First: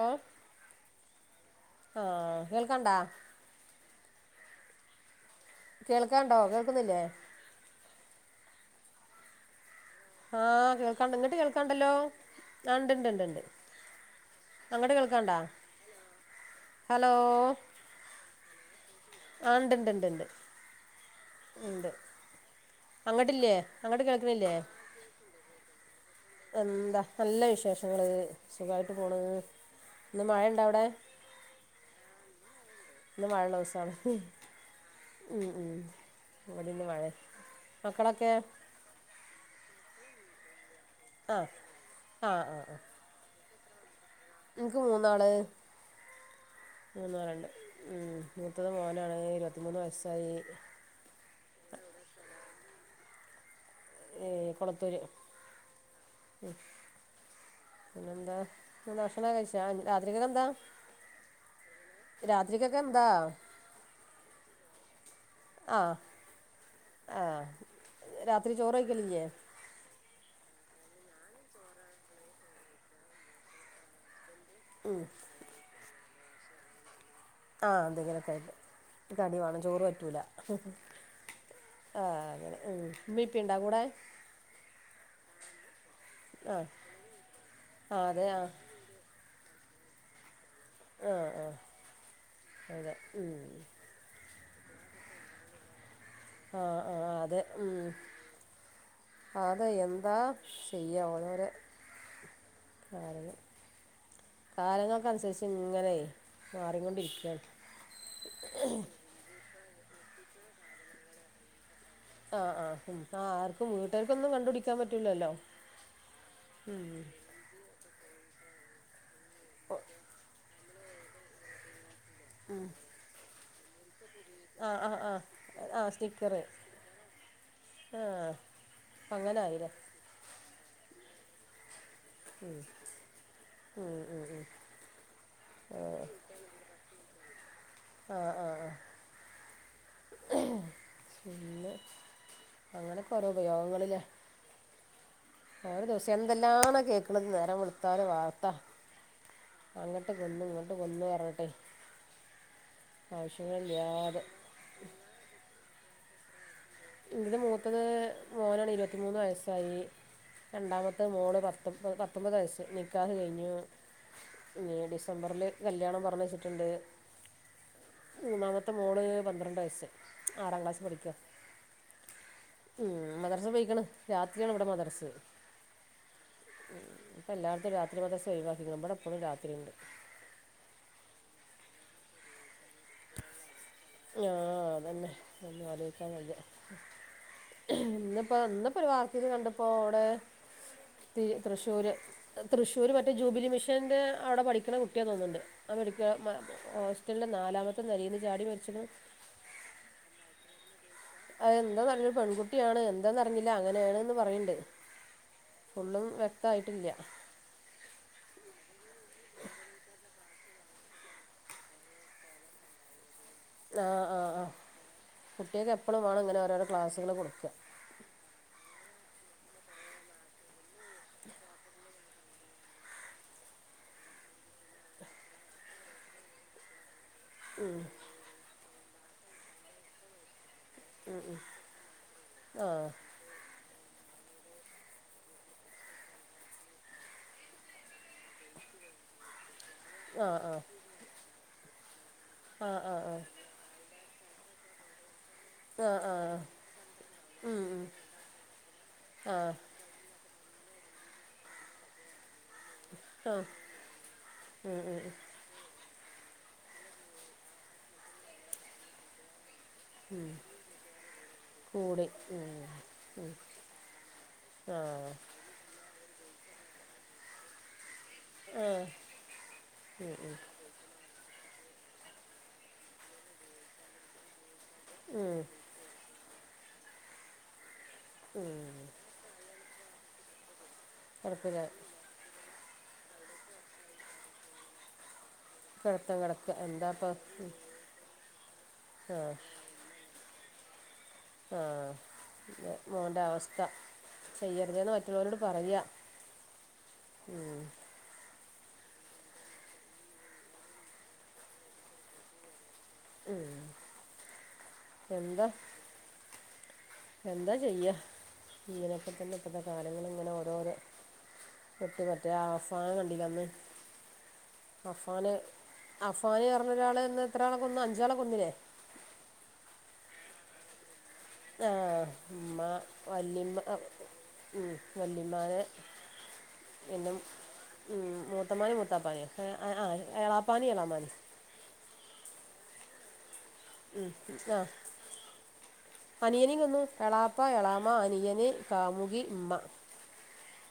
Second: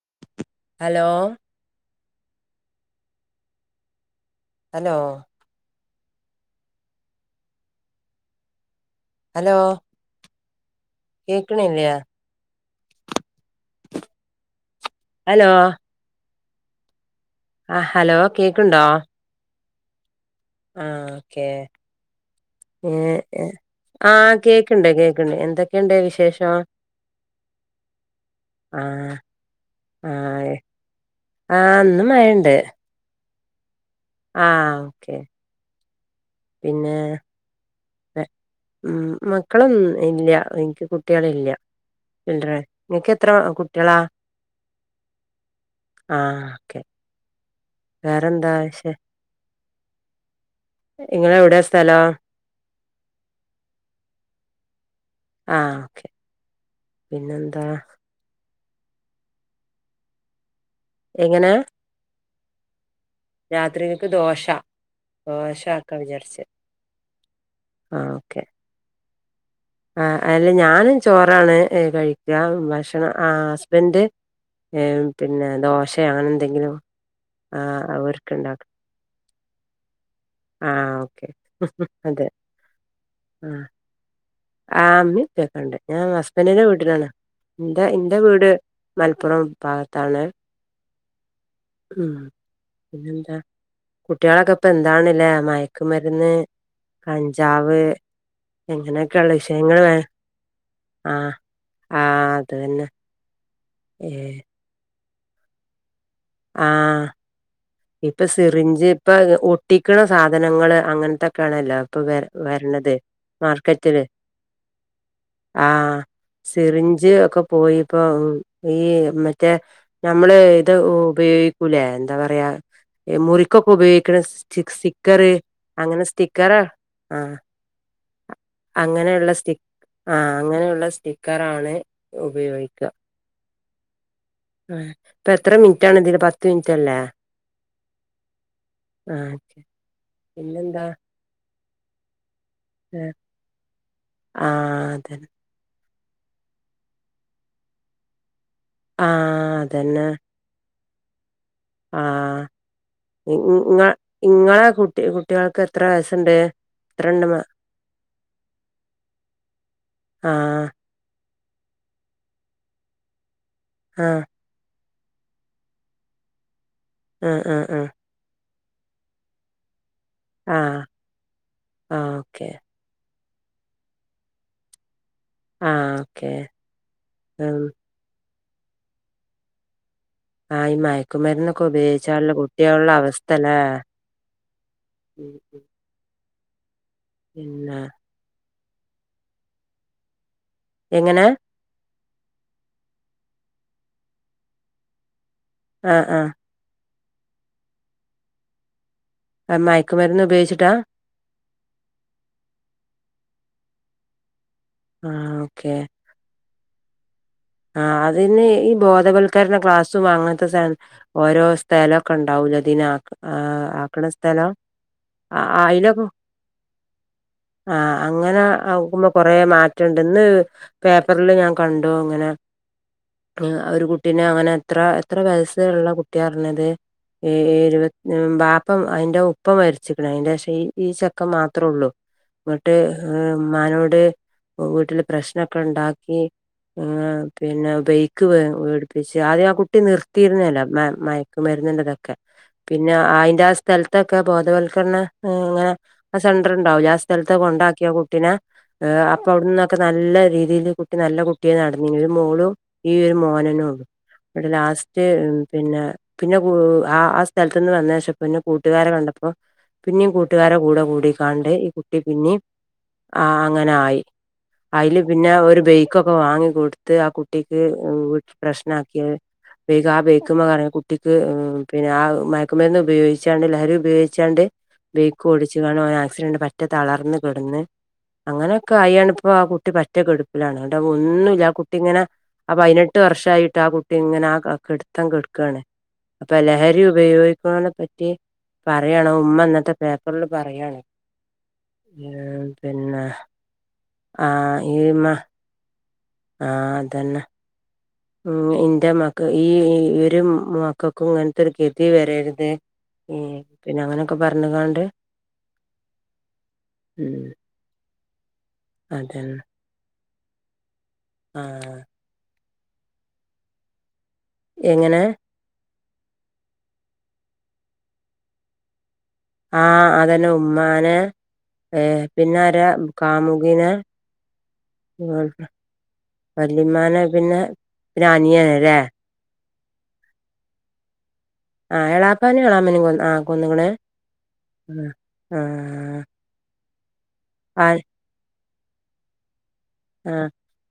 ഓ hello. ആഹ് കേൾകണ്ടാ? Hello. കേൾക്കാണ്ടോ കേൾക്കുന്നില്ലേ? അലോ.. ആഹ് കേൾക്കാണ്ട് ഇങ്ങട്ട് കേൾക്കാണ്ടല്ലോ, ആഹ് ണ്ട് ണ്ട് ണ്ട് ണ്ട് അങ്ങോട്ട് കേൾ ക്കാണ്ടാ ഹലോ അലോ. ആഹ് ഹലോ കേക്ണ്ടോ? ആഹ് ണ്ട് ണ്ട് ണ്ട് ണ്ട്. ആഹ് ഓക്കേ ഏഹ് അങ്ങട്ടില്ലേ അങ്ങട്ട് ആഹ് കേൾക്കണില്ലേ കേക്ക്ണ്ട് കേക്ക് ക്ക്ണ്ട് എന്തൊക്കെയുണ്ട് വിശേഷ അന്താ നല്ല വിശേഷങ്ങള് സുഖായിട്ട് പോണ്. ആഹ് ഇന്ന് അതെ മഴയുണ്ടോ അവിടെ ആഹ് ഇന്ന് മയണ്ട്. ഇന്ന് മഴള്ള ദിവസാണ്. ആഹ് ഓക്കെ. ഉം ഉം ഇവിടെ ഇന്ന് പിന്നെ മഴയാ മക്കളൊക്കെ മ് മക്കളൊന്നും ഇല്ല്യാ എനിക്ക് കു ആഹ് കുട്ട്യാളില്ല ആഹ് ഇല്ലറാ നിക്ക് എത്ര കുട്ട്യാളാ? ഇൻക്ക് മൂന്നാള്. ആ ഓക്കെ മൂന്നുപേര്ണ്ട് ഉം വേറെന്താ മൂത്തത് ശേ മോനാണ് ഇരുപത്തിമൂന്ന് വയസ്സായി. ഇങ്ങെളേ എവടെ സ്ഥലം? ഏഹ് കൊളത്തൂര്. ആഹ് ഓക്കെ പിന്നെന്താ? പിന്നെ ന്താ ഭക്ഷണം കഴിച്ചാ രാത്രികക്കെന്താ? എങ്ങനെ? രാത്രിക്കക്കെന്താ? രാത്രികക്ക് ദോശ ദോശ ആക്കാ വിചാരിച്ച്. ആഹ് രാത്രി ചോറഴിക്കലില്ല്യേ? ആഹ് അതല്ല ഞാന് ചോറാണ് കഴിക്കാ ഭക്ഷണം ആഹ് ഹസ്ബൻഡ് ഏഹ് പിന്നെ ദോഷേ അങ്ങനെ ന്തെങ്കിലും. ആഹ് എന്തെങ്കിലെക്കെ ആയിട്ട് കടി വാണം ചോറ് പറ്റൂല. ആ ഓക്കെ ആഹ് അതെ ഉം ഉമ്മീം ഇപ്പിം ണ്ടാ കൂടെ? ആഹ് മ്മീം ഇപ്പിക്കണ്ട് ഞാൻ ആ ഹസ്ബന്റിന്റെ വ്ട്ടിലാണ് ഇൻ്റെ ആ ഇന്റെ അതെ ആ ആ വീട് മൽപ്പുറം ഭാഗത്താണ്. ആഹ് ആഹ് അതെ ഉം. കുട്ട്യാളൊക്കെ ഇപ്പൊ എന്താണ്ല്ലേ മയക്കുമര്ന്ന് ആ ആ അതെ കഞ്ചാവ് എങ്ങനെയൊക്കെയുള്ള ആ അതെ വിഷയങ്ങള് വേ എന്താ ചെയ്യുക ആഹ്. ഓരോരോ ആഹ് അത് തന്നെ ഏഹ്. കാലങ്ങൾക്ക് അനുസരിച്ച് ഇങ്ങനെയ് ആ മാറിക്കൊണ്ടിരിക്കാണ്. ഇപ്പൊ സിറിഞ്ച് ഇപ്പ ഒട്ടിക്ക്ണ സാധനങ്ങള് അങ്ങൻത്തൊക്കെയാണല്ലോ. പ്പം വ ആഹ് ആഹ് വര്ണത് ഉം ആഹ് ആർക്കും മാർക്കറ്റില് വീട്ടുകാർക്കൊന്നും കണ്ടുപിടിക്കാൻ പറ്റൂലല്ലോ ആഹ്. സിറിഞ്ച് ഒക്കെ പോയിപ്പോ ഈ മറ്റേ നമ്മള് ഇത് ഉപയോഗി ക്കൂലെ എന്താ പറയാ മുറിക്കൊക്കെ ഉപയോഗിക്കണസ്, ചി ആഹ് ആഹ് ആഹ് സ്റ്റിക്കറ് ആഹ് അങ്ങനെ സ്റ്റിക്കറ ആ ആ ഇപ്പൊങ്ങനെ ആയിലേ ആ അങ്ങനെയുള്ള സ്റ്റിക്കറാണ് ഉം ഉപയോഗിക്കുക ഉം ഉം ഉം ആ ഇപ്പൊ എത്ര മിനിറ്റാണ് ഇതില് പത്ത് മിനിറ്റ്ല്ലേ? ആ ആ ആഹ് ആ പിന്നെന്താ പിന്നെ അങ്ങനൊക്കെ ഓരോ ഉപയോഗങ്ങളില്ലേ ആ അതെണെ ഒരു ദിവസം എന്തെല്ലാണോ കേക്കണത് നേരം വിളുത്തല് വാർത്ത ആഹ് അങ്ങോട്ട് കൊന്നു ഇങ്ങോട്ട് കൊന്നു പറഞ്ഞിട്ട് ആ ഇങ്ങ ഇങ്ങളെ കുട്ടി കുട്ടേൾക്ക് എത്ര വയസുണ്ട്? ഇൻ്റെ മൂത്തത് മോനാണ് ഇരുപത്തിമൂന്ന് വയസ്സായി ആഹ് രണ്ടാമത്തെ മോള് പ, ത്തൊ പത്തൊമ്പത് വയസ്സ് നിക്കാഹ് കഴിഞ്ഞു ആ ഇന്നീ ഡിസംബറില് കല്യാണം പറഞ്ഞു വെച്ചിട്ടുണ്ട് ആ ആ ആ മൂന്നാമത്തെ മോള് പന്ത്രണ്ട് വയസ്സ് ആ ആറാം ആ ഓക്കെ ഉം മദ്രസ് പോയിക്കണ് രാത്രിയാണ് ഇവിടെ മദ്രസ് ആഹ് ഓക്കെ ഉം ഇപ്പം ഉം എല്ലാടത്തും രാത്രി മദ്രസ് ഒഴിവാക്കിന്ന് ഇബടെ ഇപ്പളും രാത്രി ഇണ്ട് ആഹ് ഈ മയക്കുമരന്ന്ക്കെ ഉപയോഗിച്ചുള്ള കുട്ട്യാളുടെ അവസ്ഥല്ലേ ആഹ് അതന്നെ ഉം ഉം അതൊന്നും ആലോയ്ചാൻ വയ്യ പിന്നെ ഇന്നിപ്പോ ഇന്ന് ഒരു വാർത്തൽ കണ്ടപ്പോ എവിടെ തീ എങ്ങനെ തൃശ്ശൂർ തൃശ്ശൂർ മറ്റേ ജൂബിലി മിഷൻ്റെ അവിടെ പഠിക്കണ കുട്ടിയ തോന്നുന്നുണ്ട് ആഹ് മെഡിക്ക ഹോസ്റ്റലിന്റെ നാലാമത്തെ നെലേന്ന് ചാടി മരിച്ചണം മയക്കുമരുന്ന് ഉപയോഗിച്ചിട്ടാ അത എന്താ പററിഞ്ഞു പെൺകുട്ടിയാണ് എന്താന്ന് അറിഞ്ഞില്ല അങ്ങനെയാണ്ന്ന് പറയണ്ട് ആഹ് ഓക്കെ ഫുള്ളും വെക്തമായിട്ടില്ല ആ അതിന് ഈ ബോധവൽക്കരണ ക്ലാസ്സും അങ്ങനത്തെ സാ ഓരോ സ്ഥലക്കെ ഉണ്ടാവൂല ഇതിനെ ആഹ് ആഹ് ആ ആക്ക്ണെ ആ ആ സ്ഥലം ആ കുട്ടികൾക്ക് അയിലെക്ക എപ്പളും വേണം ഇങ്ങനെ ഓരോരോ ക്ലാസ്സുകൾ കൊടുക്കുക ആ അങ്ങനെ ആകുമ്പോ കൊറെ മാറ്റണ്ട്. ഇന്ന് പേപ്പറിൽ ഞാൻ കണ്ടു. ഇങ്ങനെ ഒരു കുട്ടീ അങ്ങനെ എത്ര എത്ര വയസ്സുള്ള കുട്ടി പറഞ്ഞത് ഇരു വാപ്പ അതിന്റെ ഉപ്പ മരച്ചിക്ക്ണ് അതിന്റെ ശേഷം ഈ ഈ ചെക്കൻ മാത്രമേ ഒള്ളൂ. ആ എന്നിട്ട് ഏഹ് ഉമ്മാനോട് വീട്ടില് പ്രശ്നമൊക്കെ ഉണ്ടാക്കി. ഏഹ് പിന്നെ ബൈക്ക് മേടിപ്പിച്ച് ആദ്യം ആ കുട്ടി ആ ആ നിർത്തിയിരുന്നതല്ലോ. മയക്ക മരുന്ന്ന്റെ ഇതൊക്കെ ആ പിന്നെ ആ അയിന്റെ ആ സ്ഥലത്തൊക്കെ ബോധവൽക്കരണ അങ്ങനെ ആ സെന്റർ ഉണ്ടാവൂല്ല ആ സ്ഥലത്ത് ഉം ഉം കൊണ്ടാക്കിയോ കുട്ടിനെ. അപ്പം ആ അവിട ക്കെ നല്ല രീതിയിൽ കുട്ടി നല്ല കുട്ടി ആയിനടനീനി ഒരു മോളും ഈ ഒരു ആ മോനനും ഒള്ളൂ ഇങ്ങട്ട് ലാസ്റ്റ് പിന്നെ പിന്നെ ആ ആ സ്ഥലത്തു നിന്ന് വന്ന ശേഷം പിന്നെ കൂട്ടുകാരെ കണ്ടപ്പോ പിന്നിം കൂട്ടുകാരെ കൂടെ കൂടിക്കാണ്ട് ഈ കുട്ടി കൂടി പിന്നിം ഉം ആഹ് അങ്ങനെ ആയി ആ ഐല് പിന്നെ ഒരു ബൈ കാെക്കെ വാങ്ങി കൊട്ത്ത് ആ കുട്ടിക്ക് ഉം വീട്ടില് ആ പ്രശ്നാക്കി അത് ബേഗ് ആ ബൈക്ക്മ്മെ കറങ്ങ്ണ കു ട്ടിക്ക് ഉം പിന്നെ ആ മയക്കുമെര്ന്ന് ഉപയോഗിച്ചാണ്ട് ലഹരി ഉപയോഗിച്ചാണ്ട് ബൈക്ക് ഉം ഓടിച്ച്കാണ്ട് ഓന് ആക്സിഡന്റ് പറ്റെ തളർന്ന് കെട്ന്ന് ഉം അങ്ങനെയൊക്കെ ആയേണ് ഇപ്പൊ ആ കുട്ടി പറ്റെകെട്പ്പിലാണ് ഇന്ന്ട്ടത് ഒന്നും ഇല്ലാ ആ കിടപ്പില കുട്ട് ഇങ്ങനാ അപൈനെട്ട് വർഷായിട്ട് ആ കുട്ടി ഇങ്ങനെ ആ ക കെട്ത്തം കെട്ക്കാണ് കിടത്തം അപ്പൊ കിടക്കുക ലഹരി എന്താപ്പം ഉം ഉപയോഗിക്കാനൊ പറ്റി പറയാണോ ആ ഉമ്മ ഇന്നത്തെ പേപ്പറില് പറയാണ് ആഹ് അതെ പിന്നെ മോന്റെ അവസ്ഥ ആ ചെയ്യരുതേന്ന് മറ്റുള്ളവരോട് പറയാ ആഹ് അതെന്നെ ഉം ഉം ഇന്റെ ഇമ്മാക്ക് ഈ ഒരും മക്കൾക്കും ഇങ്ങൻത്താെര് ഗെതി വെരര്ത് ഏഹ് പിന്നെ അങ്ങനെക്കെ പർണ്കാണ്ട് എന്താ എന്താ ചെയ്യാ ഇങ്ങനെയൊക്കെ തന്നെ അതന്നെ ഇപ്പത്തെ കാലങ്ങള് ഇങ്ങനെ ഓരോരെ ആഹ് ഇത് പറ്റെ ആ അഫാൻ കണ്ടിലെ അന്ന് എങ്ങനെ അഫാന് അഫാന് പർണ ഒരാള് ഇന്ന് എത്ര ആളെ കൊന്ന് അഞ്ചാളെ കൊന്നിലേ ആഹ് അതെന്നെ ഉമ്മാനെ ഏ ആഹ് പിന്നെ ഇമ്മാ ആരാ വല്ലിമ്മാ കാമുകിനെ ഉം വെല്ലിമ്മാനെ വല്ലിമ്മാനെ പിന്നം പിന്നെ ഉം പിന്നെ അനിയനല്ലേ മൂത്തമ്മാനിം മൂത്താപ്പാനേം ഏഹ് [unintelligible] എളാപ്പാനിം എളാമാനിം ആഹ് എളാപ്പാനിം എളാമനിം കൊന്നാ ആഹ് കൊന്ന്ക്ക്ണ് ഉം ആഹ് അനിയനിം കൊന്നു എളാപ്പ ആ എളാമ അനിയന് കാമുകി ഇമ്മ ആഹ്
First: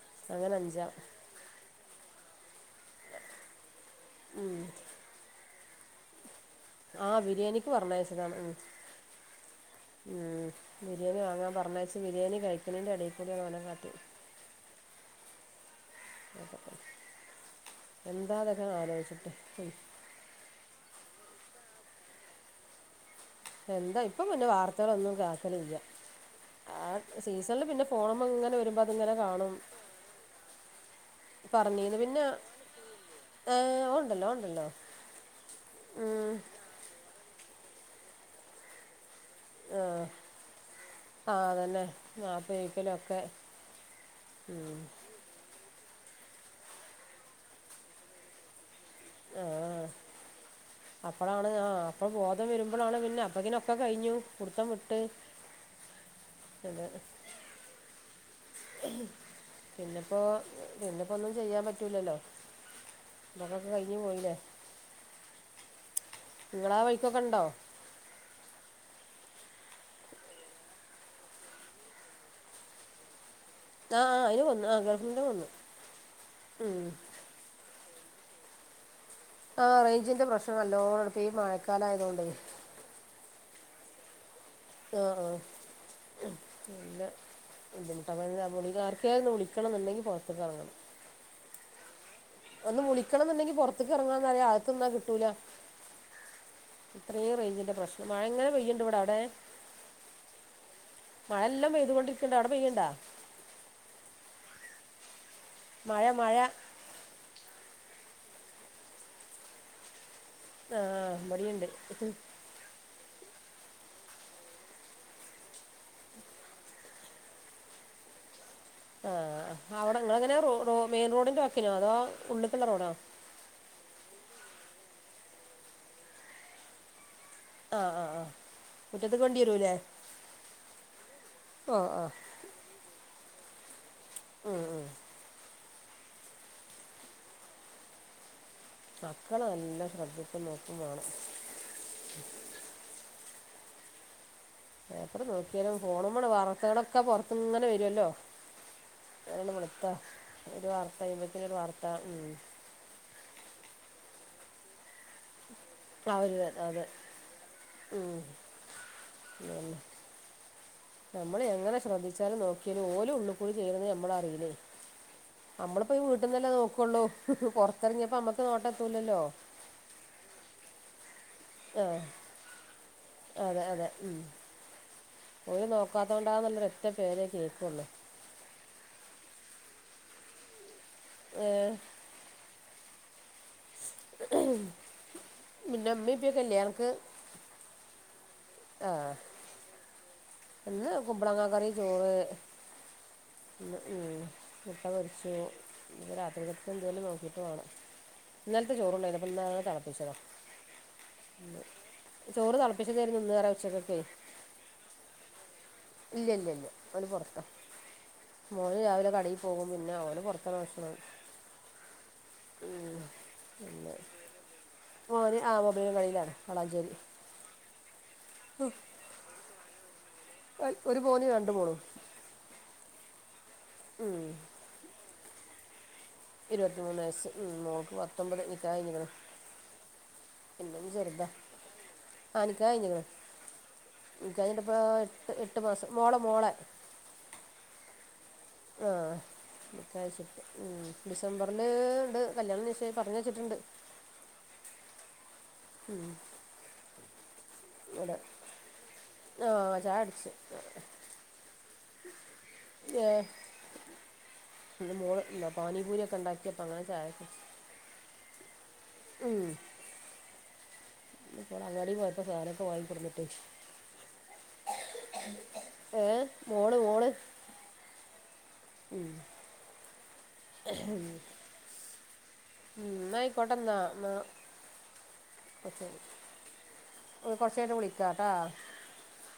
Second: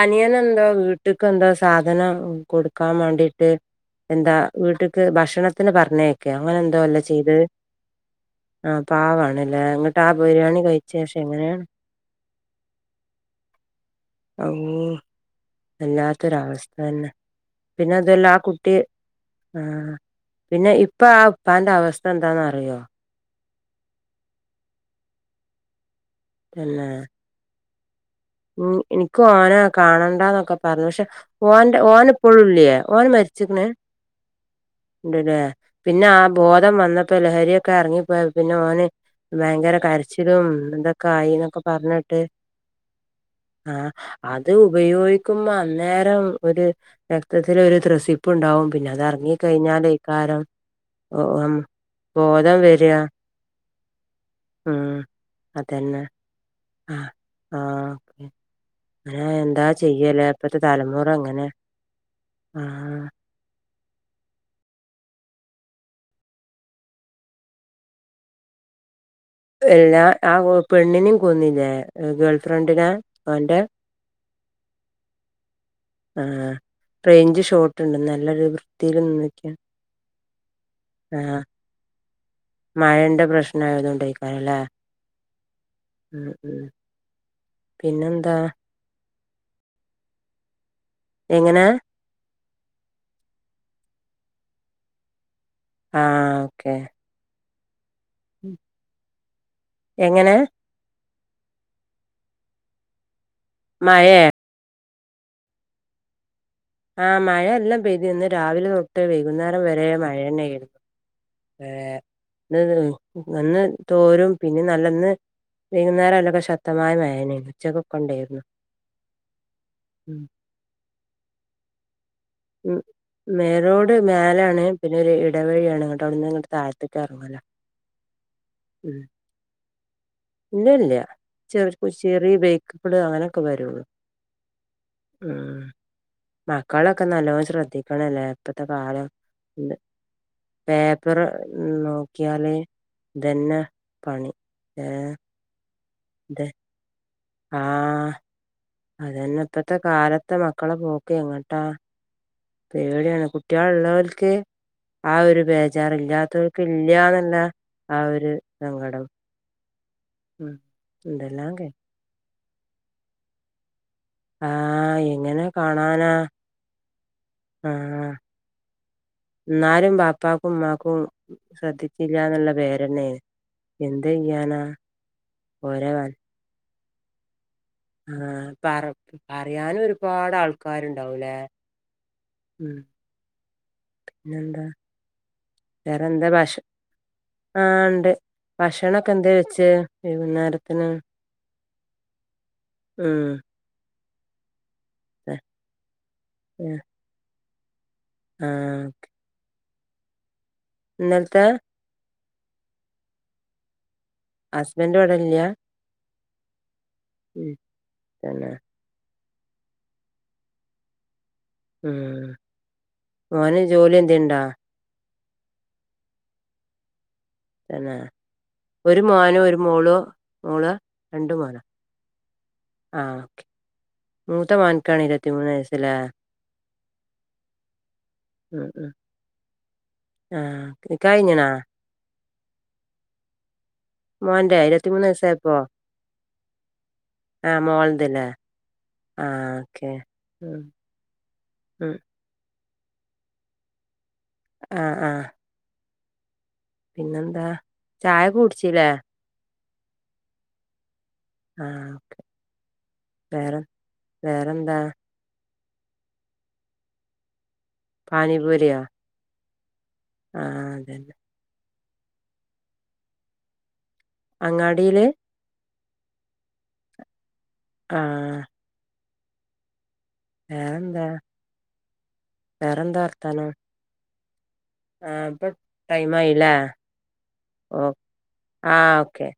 അനിയനെന്തോ വീട്ട്ക്കെന്തോ സാധനം ഉം കൊട്ക്കാംവാണ്ടീട്ട് എന്താ വീട്ട്ക്ക് ഭക്ഷണത്തിന് പർണയ ക്കെ അങ്ങനെ എന്തോ അല്ലേ ആ ചീതത് ബിരിയാണിക്ക് പറഞ്ഞയച്ചതാണ് ആഹ് പാവാണ്ല്ലേ ഇങ്ങട്ട് ആഹ് ബിരിയാണി കയി ബിരിയേണി വാങ്ങാംപർണയച്ച് ബിരിയേണി കഴിക്ക്ണൈന്റെ എടേകൂടിയാണ് ഓനാകാട്ടിയത് ഔ അപ്പം വെല്ലാത്തൊരവസ്ഥ തന്നെ പിന്നെ അതാെല്ലാ എന്താ ആ അതൊക്കെ കുട്ടി ആലോചിച്ചിട്ട് ഉം. ആഹ് പിന്നെ ഇപ്പൊ ആ ഉപ്പാന്റെ അവസ്ഥ എന്താന്ന് അറിയോ എന്താ ഇപ്പൊപിന്നെ വാർത്തകളൊന്നും കേക്കലില്യ എന്നെ സീസണല് പിന്നെ ഫ് ഫോണ് മ്മെ ഇങ്ങനെ ഉം വരുമ്പോൾ അതിങ്ങനെ ഇനിക്ക് കാണും ഓനെ കാണണ്ടാനാെക്കെ പർണു പക്ഷെ ഓന്റെ ഓന് ഇപ്പഴും ഇല്യേ ഓന് മരി ഏഹ് ഓൻണ്ടല്ലോ ഓൻണ്ടല്ലോ ഇണ്ട്ലേ പിന്നെ ആ ബോധം വന്നപ്പാെ ലഹരിഒക്കെ എർങ്ങിപോയപ്പൊ പിന്നെ ഓന് ഭയങ്കര ആ കരച്ചിലും ഇതെക്കെ ആയിന്നൊക്കെ പർണേട്ട് അപ്പൊ ഏക്കലൊക്കെ ആഹ് അത് ഉപയോ ഉപയോഗിക്കുമ്പാെ അന്നേരം ഒര് രക്തത്തില് ഒര് ത്രസിപ്പ് ഇണ്ടാവും പിന്നെ അതർ ഞ്ഞ് കെയിഞ്ഞാലൈക്കാരം അപ്പളാണ് ആഹ് അപ്പൊ ബോധം വരിക വെരുമ്പളാണ് പിന്നെ അപ്പക്കിനൊക്കെ കയിഞ്ഞു പുട്ത്തം ഉം വിട്ട് അതന്നെ [unintelligible] ആഹ് ഏ എന്താ പിന്നിപ്പോ ചെയ്യലേ. ഇപ്പത്തെ തലമുറ പിന്നിപ്പോ ഒന്നും അങ്ങനെ. ആഹ്. ഇങ്ങക്കൊക്കെ കഴിഞ് പോയിലെ. നിങ്ങളാ വൈക്കൊക്കെ ഇണ്ടോ. എല്ലാ ആ പെണ്ണിനിം കൊന്നിലെ. ഗേൾ ഫ്രണ്ടിനെ അവന്റെ ആ ആ അയിന് കൊന്നു. ആ ഗേൾ ഫ്രണ്ടിനെ കൊന്നു ഉം. റെയ്ഞ്ച് ഷോട്ട് ഇണ്ട് നല്ല വൃത്തിയിൽ നി ആ റഞ്ചിന്റെ പ്രശ്നം നല്ലോണണ്ട്. ഇപ്പ ഈ മഴക്കാല ആയതോണ്ടെ. മഴന്റെ പ്രശ്ന ആയതോണ്ട്യേക്കാരല്ലേ [unintelligible] പിന്നെന്താ ഒക്കെ ഇന്ന് വിളിക്കണം ഇന്നുണ്ടെങ്കി പൊറത്ത്ക്ക് എറങ്ങണം എങ്ങനാ ഒന്ന് വിളിക്കണം ഇന്ന്ണ്ടെങ്കി പൊറ്ത്ത്ക്ക് എറങ്ങണംന്നറിം. അകത്തു നിന്നാ കിട്ടൂല. ആ ഓക്കെ ഇത്രയും റേയ്ഞ്ചിന്റെ പ്രശ്നം. മഴ ഇങ്ങനെ പെയ്യ്ണ്ട് ഇവിടെ അവ്ടെ. എങ്ങനെ മഴെല്ലാം പെയ്ത കൊണ്ടിരിക്ക്ണ്ട്. ഔടെ പെയ്യിണ്ടോ. മഴേ മഴ മഴ ആഹ് മഴ നല്ലൊ പെയ്തിന്ന്. ഇന്ന് രാവിലെ തൊട്ട് വൈകുന്നേരം വരെ മഴന്നെ. ആ ഇബടീണ്ട് ആ ഒന്ന് തോരും പിന്നെ നല്ല ഇന്ന് വൈകുന്നേരം അല്ലൊക്കെ ശക്തമായ മഴയേനി. ഉച്ചക്കൊക്കെ ഇണ്ടായിരുന്നു. ആ അവിടെ ഇങ്ങളെ എങ്ങനെ റോ റോ മെയിൻ റോഡിന്റെ വക്കിനോ അതോ ഉള്ള്ക്കില്ലേ റോഡോ മേയ്റോട് [unintelligible] ലാണ് പിന്നെ ഒരു ഇട വഴിയാണ്. ഇങ്ങട്ട് അവിടുന്ന് ഇങ്ങട്ട് താഴ്ത്ത്ക്ക് എറങ്ങണം. ആഹ് ആഹ് ആഹ് മുറ്റത്ത്ക്ക് വണ്ടി വരുല്ലേ. ഇല്ല ഇല്ല ആഹ് ചെറ്യേ ബെ അങ്ങനൊക്കെ വരൊള്ളൂ ഉം ഉം ഉം മക്കള ഒക്കെ നല്ലോ ശ്രദ്ധിക്കണല്ലെ. ഇപ്പത്തെ കാലം മക്കൾ നല്ല ശ്രദ്ധിച്ച് നോക്കും വേണം പേപ്പർ നോ നോക്ക്യാല് ഇതെന്നെ പണി. ഏ പേപ്പർ നോക്ക്യാലും ഫോണുമ്മള് ഇത് വാർത്തകളൊക്കെ പൊറ്ത്ത് ഇങ്ങനെ വരൊല്ലോ. ആഹ് അതന്നെ നേരം ഇപ്പത്തെ വെളുത്ത കാലത്തെ ഒരു മക്കളെ വാർത്ത കഴിയുമ്പോക്കിന് ഒരു വാർത്ത ഉം. പേട്യാണ്. കുട്ട്യേള് ഇള്ളോ ൽക്ക് ആ ഒരു ബേജ് ആ ഒരു ഇല്ലാത്തവർക്ക് അതെ ഇല്ല ഇന്ന്ള്ള ആ ഒരു സങ്കടം അഹെന്നെ ഉം നമ്മള് എന്തെല്ലാം കേ എങ്ങനെ ശ്രദ്ധിച്ചാലും നോക്ക്യാലും ഓല് ഉള്ള്ക്കുടെ ചെയ്യണത് നമ്മള അലെ. ആഹ് എങ്ങനെ അമ്മളിപ്പ ഈ കാണാനാ വീട്ടന്നല്ലെ നോക്കൊള്ളു. പൊറത്തെറങ്ങ്യപ്പോ നമ്മക്ക് നോട്ട എത്തൂലല്ലോ. ഇന്നാലും പാപ്പാക്കും ഇമ്മാക്കും ആ ശ്രദ്ധിച്ചില്ല ഇന്ന്ള്ള പേരെന്നേണ്. അതെ അതെ ഉം. എന്തെയ്യാനാ ഓല് നോക്കാതൊണ്ടന്ന്ള്ളരു ഒറ്റ പേരെ കേക്കൊള്ളു. ആഹ് പറി. പറയാനു ഒരുപാട് ആൾക്കാരുണ്ടാവൂലേ. ഏ, ഉം [inaudible] പിന്നെന്താ പിന്നെ വേറെ അമ്മ എന്താ ഇപ്പൊക്കെ ഭാഷ ഇല്ലേ എനിക്ക് ആഹ ഉണ്ട് ഭക്ഷണൊക്കെ എന്താ വെച്ച് വൈകുന്നേരം ഇന്ന് കുമ്പളങ്ങാ കറി ചോറ് ഉം ഉം മുട്ട പൊരിച്ചു തെ- രാത്രികത്ത് ഉം. എന്തെകിലും നോക്കിട്ട് വേണം ആ ഇന്നലത്തെ ചോറണ്ടായിരുന്നു ഇപ്പോ ഇന്ന് അത് തളപ്പിച്ചത ഇന്നലത്തെ ചോറ് തിളപ്പിച്ചതരുന്നു ഇന്ന് ഉച്ചക്കൊക്ക ഹസ്ബൻഡ് ഇവിടെ ഇല്ല ഇല്ല ഇല്ല ഇല്ല അവര് പുറത്ത ഉം തന്നെ മോന് രാവിലെ കടയി പോകും പിന്നെ അവന് പുറത്താണ് ഭക്ഷണം ഉം ഓന് പിന്നെ ജോലി എന്തേലുണ്ടോ ആ ഓന് മൊബൈൽ കടയിലാണ് വാളാഞ്ചേരി തന്നെ ഒരു മോനോ ഒരു മോളോ മോള് ഒരു മോന് രണ്ടു മോനോ മോള് ആ ഓക്കെ ഉം, മൂത്ത മോൻക്കാണ് ഇരുപത്തി മൂന്ന് വയസ്സല്ലേ ഇരുപത്തിമൂന്ന് വയസ്സ് ഉം മോൾക്ക് പത്തൊമ്പത് ഉം നിക്കാഹ് ഉം കഴിഞ്ഞിണ് പിന്നെ ആഹ് ചെറുതാ കഴിഞ്ഞ്ണാ നിക്കാഹ് കഴിഞ്ഞികണ് നിക്കാഹ് മോന്റെ കഴിഞ്ഞിട്ടപ്പോ ഇരുപത്തിമൂന്ന് എട്ട് എട്ട് മാസം മോളെ മോളെ ആഹ മോളതിലെ ആ നിക്കഴച്ചിട്ട് ഉം ഡിസംബറിൽ ഉം ഉണ്ട് കല്യാണം നിശ്ചയം പറഞ്ഞ് വെച്ചിട്ടുണ്ട് ആഹ് ആഹ് ഉം പിന്നെന്താ ചായ കുടിച്ചില്ലേ ആ ചായകുടിച്ച് ആഹ് വേറെ വേറെന്താ [unintelligible] പാനിബൂരി ഒക്കെണ്ടാക്കിയപ്പോം അങ്ങനെ ചായക്കെ കുടിച്ച് പാനിപൂരിയോ ഉം ആഹ് അതെന്നെ ഇപാ അങ്ങാടി പോയപ്പോ സാധനം ഓകെ വാങ്ങി കൊടുന്നിട്ട് അങ്ങാടിയില് ഏഹ് മോള് മോള് ആഹ് ഉം ഉം വേറെന്താ വേറെന്താ വർത്താനം നയികൊട്ടന്നാ ന്നാ ആഹ് ഇപ്പൊ ടൈം ആയില്ലേ ശരി കൊറച്ചയിഞ്ഞിട്ട് ഓ വിളിക്കാട്ടാ ആഹ് ഓക്കെ